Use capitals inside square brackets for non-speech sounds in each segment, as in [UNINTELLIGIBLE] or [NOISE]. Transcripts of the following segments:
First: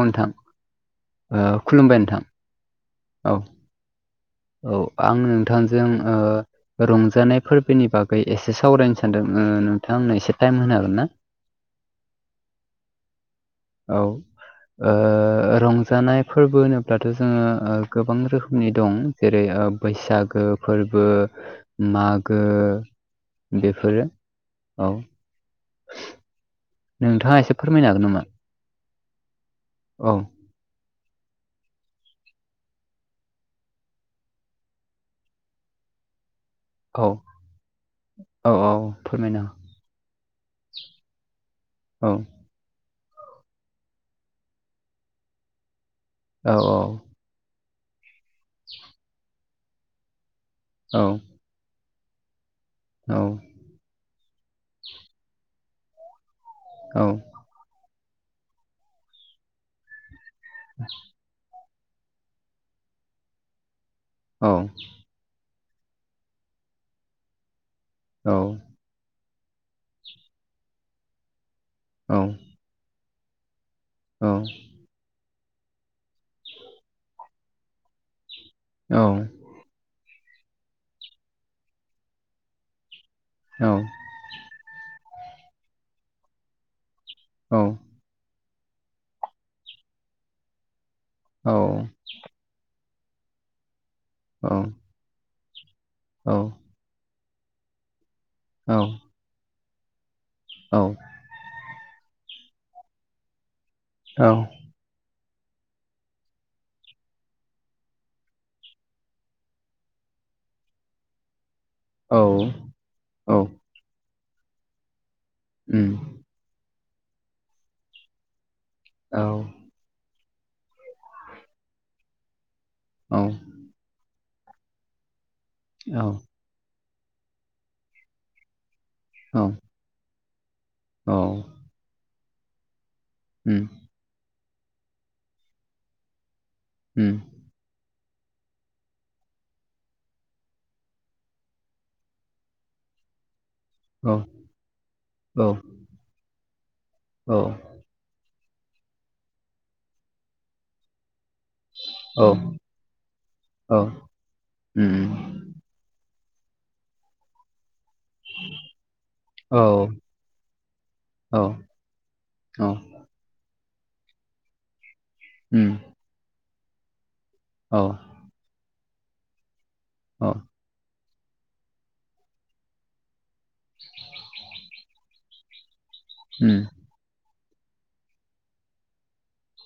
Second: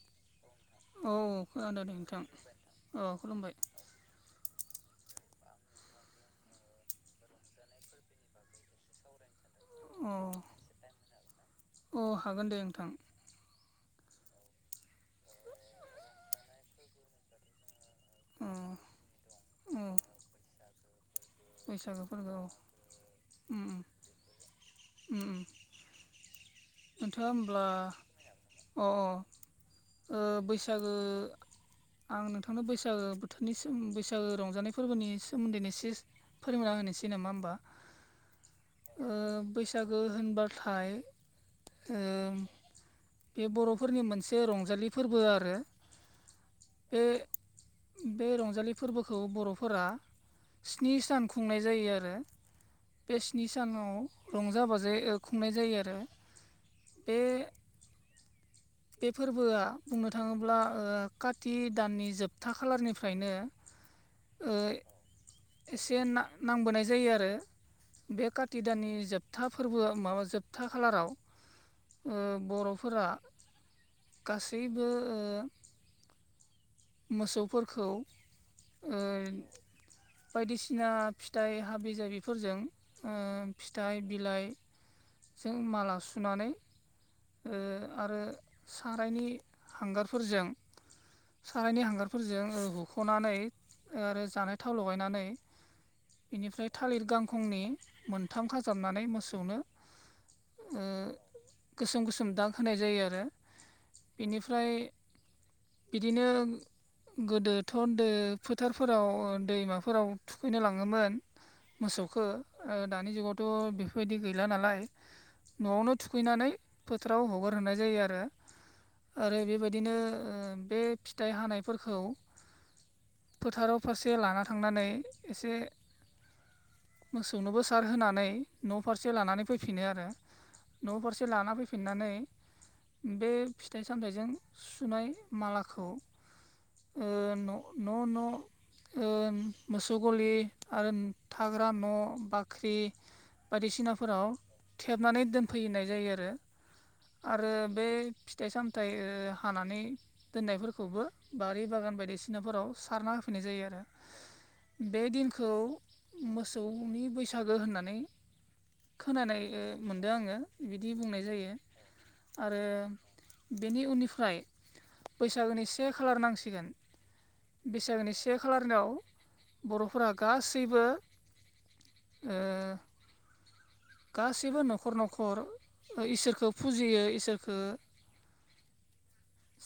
मोनथाम औ खोन आद दे नोंथां अ औ खुलुमबाय औ आं नोंथांजों ओ रंजानाय फोरबोनि बागै एसे सावराय सानदों ओ नोंथाङा अ आंनो एसे टाइम होनो हागोन ना। औ हागोन दे नोंथां औ ओ रंजानाय फोरबो होनोब्लाथ' जोङो ओ गोबां अ रोखोमनि दं जेरै ओ औ बैसागो फोरबो। बैसागो फोरबो मागो औ उम बेफोरो औ। उम उम नोंथाङा एसे होमब्ला फोरमायनो हागोन नामा? अ अ औ ओ बैसागो आं नोंथांनो बैसागो बोथोरनि बैसागो रंजानाय फोरबोनि सोमोन्दैनो [UNINTELLIGIBLE] फोरमायना औ होनोसै नामा होमबा औ औ फोरमायना ओ बैसागो होनबाथाय ओ हो बे बर'फोरनि मोनसे रंजालि फोरबो आरो। औ औ। बे बे रंजालि फोरबोखौ बर'फोरा स्नि औ सान खुंनाय जायो आरो औ बे स्नि सानाव रंजा बाजायै खुंनाय जायो आरो। औ बे बे फोरबोआ बुंनो थाङोब्ला ओ खाति दाननि जोबथा खालारनिफ्रायनो औ। ओ एसे ना-नांबोनाय जायो आरो बे काति दाननि जोब था फोरबो माबा जोबथा खालाराव औ ओ बर'फोरा गासैबो ओ मोसौफोरखौ ओ बायदिसिना फिथाइ हाबि जाबिफोरजों ओ औ फिथाइ बिलाइजों माला सुनानै ओ औ आरो सारायनि हांगारफोरजों औ सारायनि हांगार फोरजों हुख'नानै आरो जानाय थाव लगायनानै औ बेनिफ्राय थालिर गांखंनि मोनथाम औ खाजाबनानै मोसौनो औ। गोसोम गोसोम दाग होनाय जायो आरो बेनिफ्राय बिदिनो गोदोथ' दो फोथारफोराव दैमाफोराव थुखैनो लाङोमोन औ मोसौखौ ओ दानि औ जुगावथ' बेफोरबायदि गैला नालाय उम न'आवनो थुखैनानै फोथाराव हगार हरनाय जायो आरो औ आरो बेबाय बिदिनो ओ बे फिथाइ हानायफोरखौ औ। फोथाराव फारसे लाना थांनानै एसे औ। मोसौनोबो सार होनानै न' फारसे लानानै औ फैफिनो आरो। न'फारसे औ लाना फैफिननानै बे उम फिथाइ सामथाइजों सुनाय मालाखौ ओ हम। न' न' न' ओ मोसौ गलि आरो थाग्रा न' बाख्रि औ बायदिसिनाफोराव थेबनानै औ दोनफैनाय जायो आरो औ आरो बे फिथाइ सामथाइ हानानै दोननायफोरखौबो बारि बागान। औ उम बायदिसिनाफोराव सारना होफैनाय जायो औ औ आरो उम औ उम औ उम औ उम औ उम औ बे दिनखौ मोसौनि बैसागो होननानै खोनानाय ओ मोनदों आङो बिदि बुंनाय जायो। आरो बेनि उननिफ्राय बैसागोनि से खालार नांसिगोन बैसागोनि से खालारनाव बर'फोरा गासैबो ओ गासिबो नखर नखर ओ इसोरखौ फुजियो इसोर खो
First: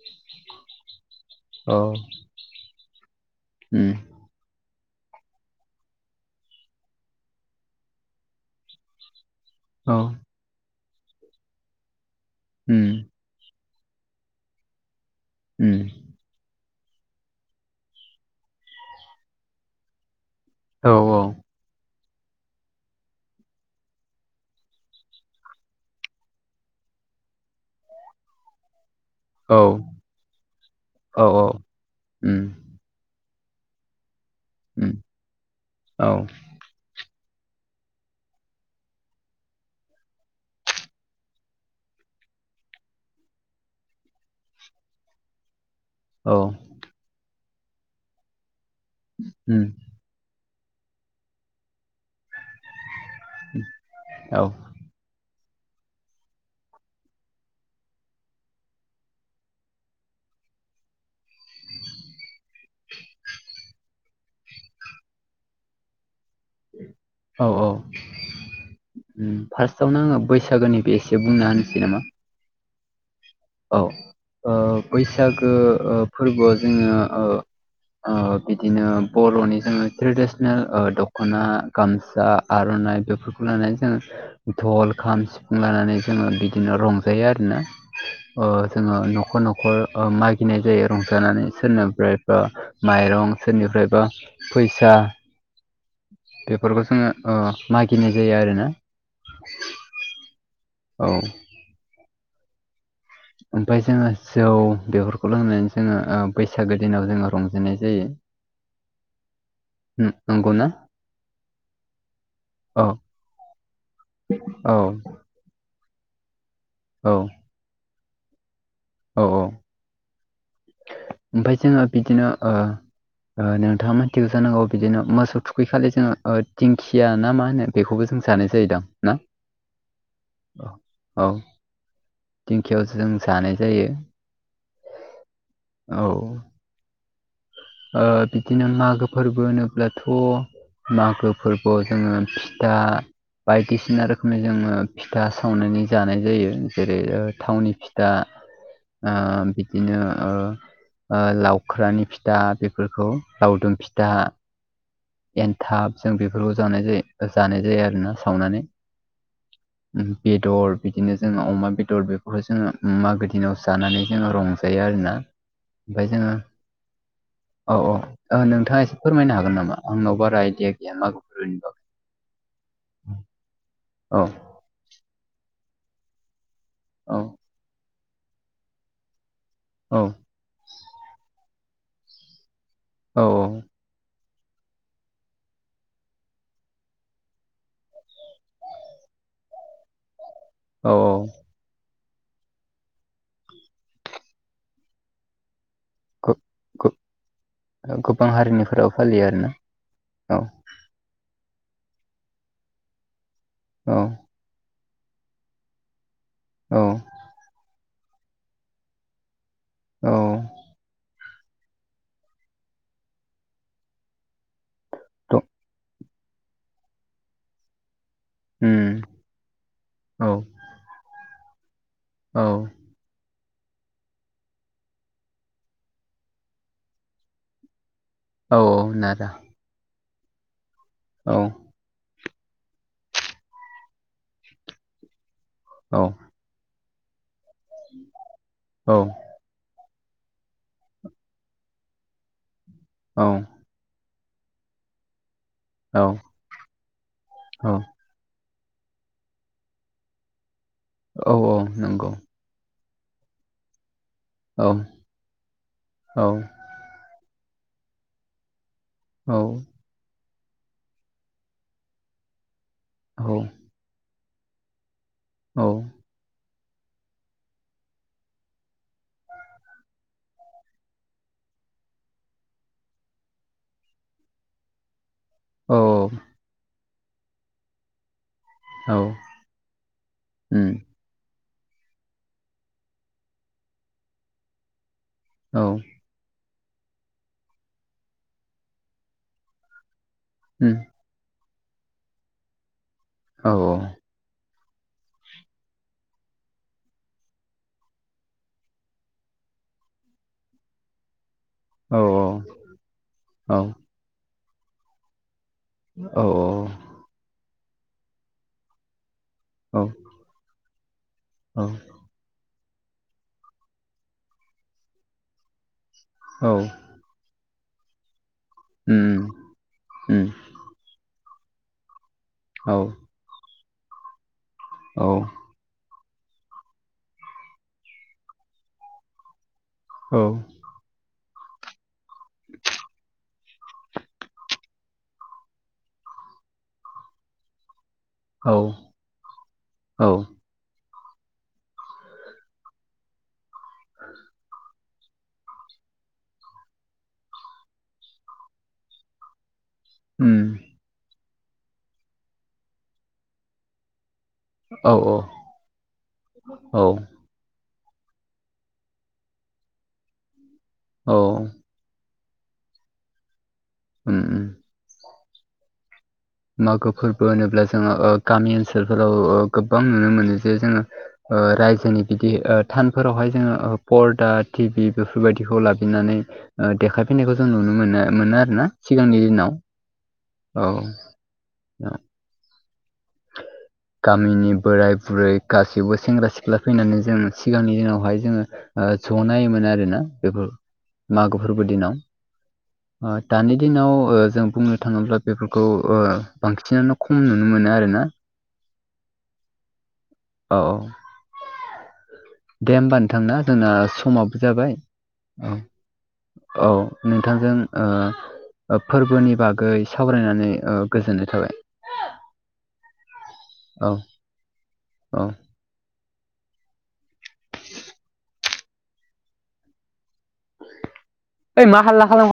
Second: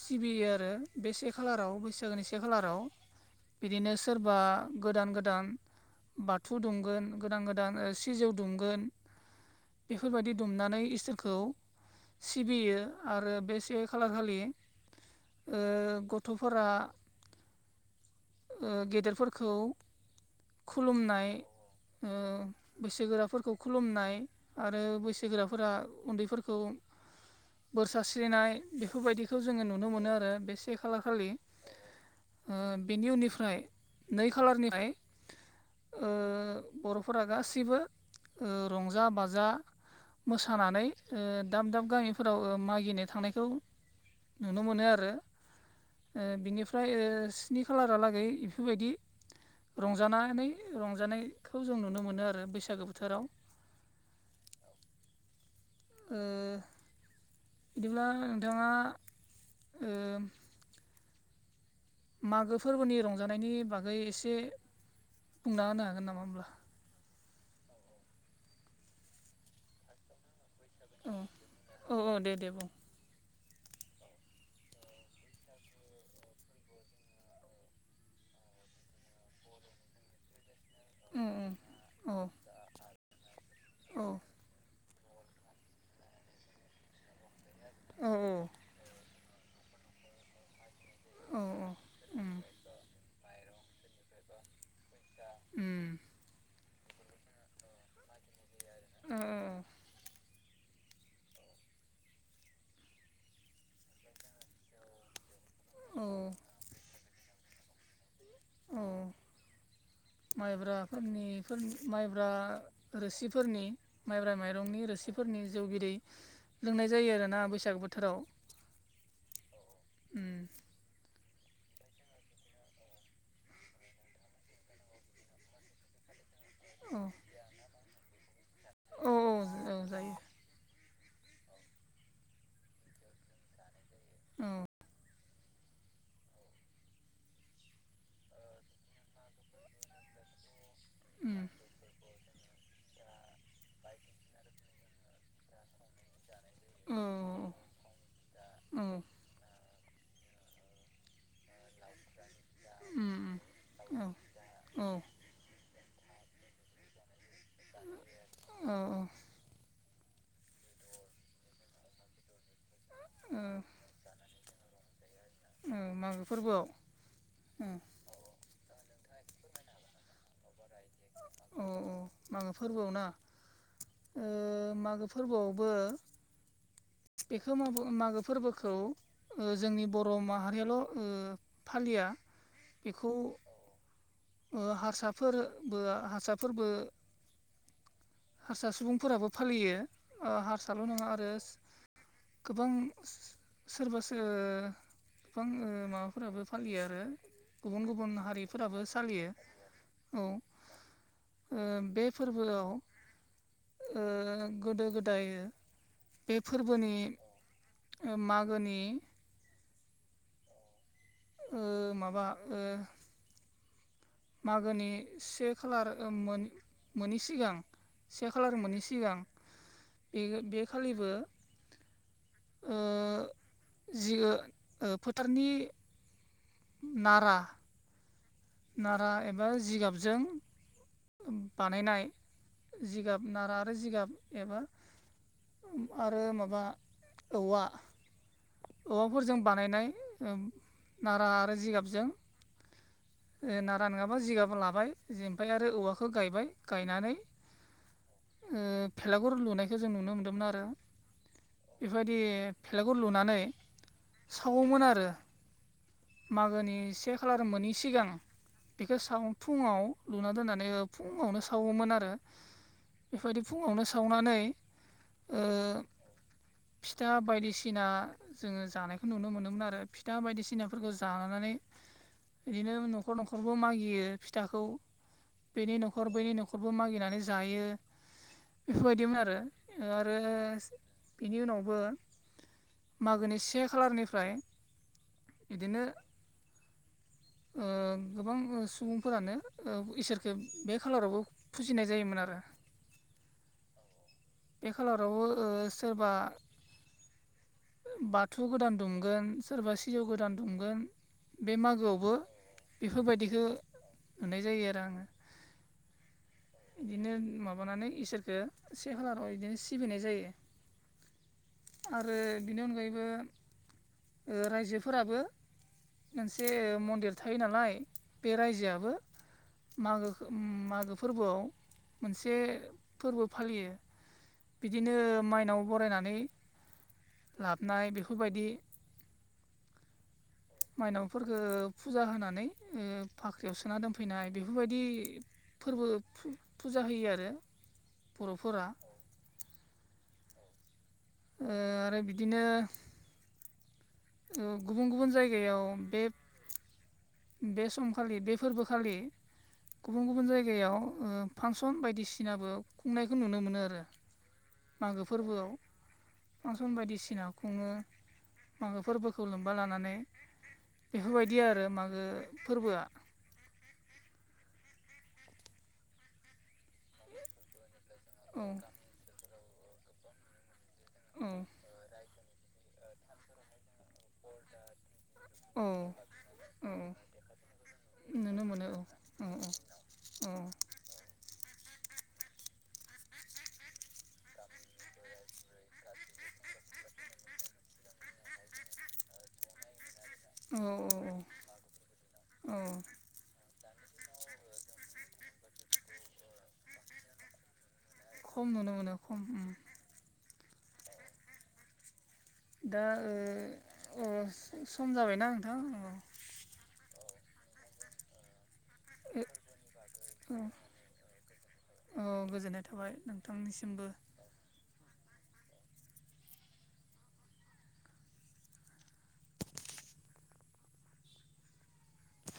सिबियो आरो बे से खालाराव बैसागोनि से बे खालाराव बिदिनो सोर बा गोदान गोदान बाथौ दुमगोन गोदान गोदान ओ सिजौ दुमगोन। बेफोर बायदि दुमनानै इसोरखौ सिबियो आरो बे से खालार खालि ओ गथफोरा ओ गेदेरफोरखौ खुलुमनाय। ओ बैसो गोराफोरखौ खुलुमनाय आरो बैसोगोराफोरा उन्दैफोरखौ बोर सारस्रिनाय बेफोर बायदि खौ जोङो नुनो मोनो आरो बे से खालार खालि ओ बेनि उननिफ्राय नै खालारनिफाय ओ बर'फोरा गासिबो ओ रंजा बाजा मोसानानै ओ दाब दाब गामिफोराव ओ मागिनो थांनायखौ नुनो मोनो आरो ओ उम बिनिफ्राय ओ स्नि खालारहालागै एफोरबायदि उ रंजानानै रंजानायखौ जों नुनो मोनो आरो बैसागो बोथोराव औ ओ बिदिब्ला नोंथाङा ओ मागो फोरबोनि रंजानायनि बागै एसे बुंना होनो हागोन नामा होमब्ला? औ औ उ फार्स्टआवनो आङो बैसागोनि औ एसे बुंना होनोसै औ नामा? दे दे बुं। औ ओ बैसागो ओ फोरबोआव जोङो ओ ओ बिदिनो बर'नि जोङो ट्रेडिसनेल ओ दखना, उम गामसा, उम आरनाइ बेफोरखौ लानानै जों औ धल, खाम, सिफुं लानानै जोङो बिदिनो रंजायो आ रोना औ बिदिनो ओ जोङो न'खर न'खर ओ मागिनाय जायो। औ रंजानानै उम सोरनिफ्रायबा माइरं सोरनिफ्रायबा फैसा उम बेफोरखौ जोङो ओ मागिनाय जायो आरो ना ओ औ ओमफाय जोङो जौ बेफोरखौ लोंनोनो ओ जोङो बै सागो दिनाव जोङो रंजानाय जायो। औ नंगौना माइब्राफोरनि फोरनि माइब्रा औ रोसिफोरनि माइब्रा माइरंनि औ रोसिफोरनि जौ बिदै लोंनाय औ जायो आरो ना बैसागो बोथोराव उ ओमफाय जोङो बिदिनो ओ ओ नोंथाङा मानथिगौ जानांगौ बिदिनो मोसौ थुखैखालि जोङो ओ औ दिंखिया ना मा होनो बेखौबो जों जानाय जायोदां औ ना? औ जायो औ औ दिंखियाव जों जानाय जायो। औ औ ओ बिदिनो मागो फोरबो होनोब्लाथ मागो उम फोरबोआव जोङो दा बायदिसिना रोखोमनि जोङो फिथा सावनानै जानाय जायो। औ जेरै ओ थावनि फिथा औ ओ बि दिनो ओ ओ लावख्रानि फि दा औ बेफोरखौ लावदुम फिथा औ एन्थाब जों बेफोरखौ जानाय जायो। जानाय जायो आरोना सावनानै। औ ओ उम बेदर बिदिनो जोङो अमा बेदर बेफोरखौ जोङो उम मागो दिनाव जानानै जोङो रंजायो आरोना उम ओमफ्राय मागो जोङो फोरबोआव औ औ ओ नोंथाङा एसे फोरमायनो हागोन नामा आंनाव बारा आइदिया गैया मागो फोर्बोर्नि औ बागै। मागो फोर्बोआव ना औ ओ मागो फोर्बोआवबो औ बेखो मावगो मागो फोर्बोखौ ओ जोंनि औ बर' माहारियाल' ओ फालिया बिखौ औ ओ हासाफोरबो हासाफोरबो [INAUDIBLE] हारसा सुबुंफोराबो फालियो ओ हारसाल' औ नङा आरो गोबां सोरबा सो गोबां ओ मा गो- फोराबो फालियो गो- आरो गुबुन गुबुन गोबां हारिफोराबो हारिनिफोराबो फालियो सालियो आरोना औ। ओ बे फोर्बोआव ओ औ गोदो गोदाय बे औ फोर्बोनि ओ मागोनि औ ओ माबा ओ मागोनि द- से खालार ओ मोन मोनि सिगां से खालार मोनि उम, सिगां बे औ बे खालिबो औ ओ जि ओ ओ फोथारनि नारा औ नारा एबा जिगाबजों औ बानायनाय जिगाब नारा आरो जिगाब एबा औ आरो माबा औवा औ औवाफोरजों बानायनाय ओम नारा आरो जिगाबजों औ ओ नारा नोङाबा जिगाब लाबाय जेमफाय आरो औ औवाखो गायबाय गायनानै ओ भेलागुर लुनायखो जों नुनो मोन्दोंमोन आरो औ औ नंगौ बेफोबायदि भेलागुर लुनानै औ सावोमोन आरो मागोनि से खालार मोनि सिगां। बेखौ साव फुङाव लुना दोननानै ओ फुङावनो सावोमोन आरो। बेफोबायदि फुङावनो सावनानै औ फिथा बायदिसिना जोङो जानायखौ नुनो मोनोमोन आरो फिथा बायदिसिनाफोरखौ जानानै दिनो न खर न'खरबो मागियो फिथाखौ बेनि न'खर बैनि न'खरबो मागिनानै जायो बेफोरबायदिमोन ओ आरो बिनि उनावबो मागोनि से खालारनिफ्राय इदिनो ओ गोबां सुबुंफोरानो ओ इसोर बे बे खालारावबो फुजिनाय जायोमोन आरो। औ औ। बे खालारावबो ओ सोरबा बाथौ गोदान दुमगोन सोरबा सिजौ गोदान दुमगोन बे मागोआवबो बेफोरबायदिखो नुनाय जायो आरो आङो। औ औ। दिनो माबानानै इसोरखो से खालाराव इदिनो सिबिनाय जायो। औ आरो बिनि अनगायैबो ओ रायजोफोराबो मोनसे मन्दिर थायो नालाय बे रायजोआ बो मागोखो मागो फोर्बोआव मोनसे फोर्बो फालियो बिदिनो माइनाव बरायनानै लाबनाय बेफोरबायदि औ माइनावफोरखो फुजा होनानै ओ फाख्रियाव सोना दोनफैनाय बेफोरबायदि फोरबो फुजा होयो आरो औ बर'फोरा औ ओ आरो बिदिनो ओ गुबुन गुबुन जायगायाव बे बे समखालि बे फोरबोखालि गुबुन गुबुन जायगायाव फांसन बायदिसिनाबो खुंनायखौ नुनो मोनो आरो मागो फोरबोआव फांसन बायदिसिना खुङो मागो फोरबोखौ लोबबा लानानै बेफोरबायदि आरो मागो फोरबोआ ओम मागो फोरबो होनोब्ला जोङो ओ औ गामि ओनसोलफोराव गोबां नुनो मोनो जे जोङो औ रायजोनि बिदि थानफोरावहाय जोङो पर्दा टिभि बेफोरबायदिखौ औ लाबदिंनै औ देखायफैनायखौ जों नुनो मोनो मोनो नुनो आरोना औ सिगांनि दिनाव औ औ [INAUDIBLE] गामिनि बोराय बुरै गासैबो सेंग्रा सिख्ला फैनानै जों सिगांनि दिनावहाय जोङो ओ ज नायोमोन आरोना बेफोर औ मागो फोरबो औ दिनाव दानि दिनाव जों बुंनो थाङोब्ला बेफोरखौओ बांसिनानो खम नुनो मोनो आरोना खम नुनो मोनो खम औ औ दे दा होमबा नोंथांना जोंना ओ अ समाबो जाबाय सम जाबायना औ नोंथां औ नोंथांजों फोरबोनि बागै औ सावरायनानैओ गोजोननाय थाबाय औ गोजोननाय थाबाय नोंथांनिसिमबो औ औ [UNINTELLIGIBLE] ओइ मा हाल्ला खालाम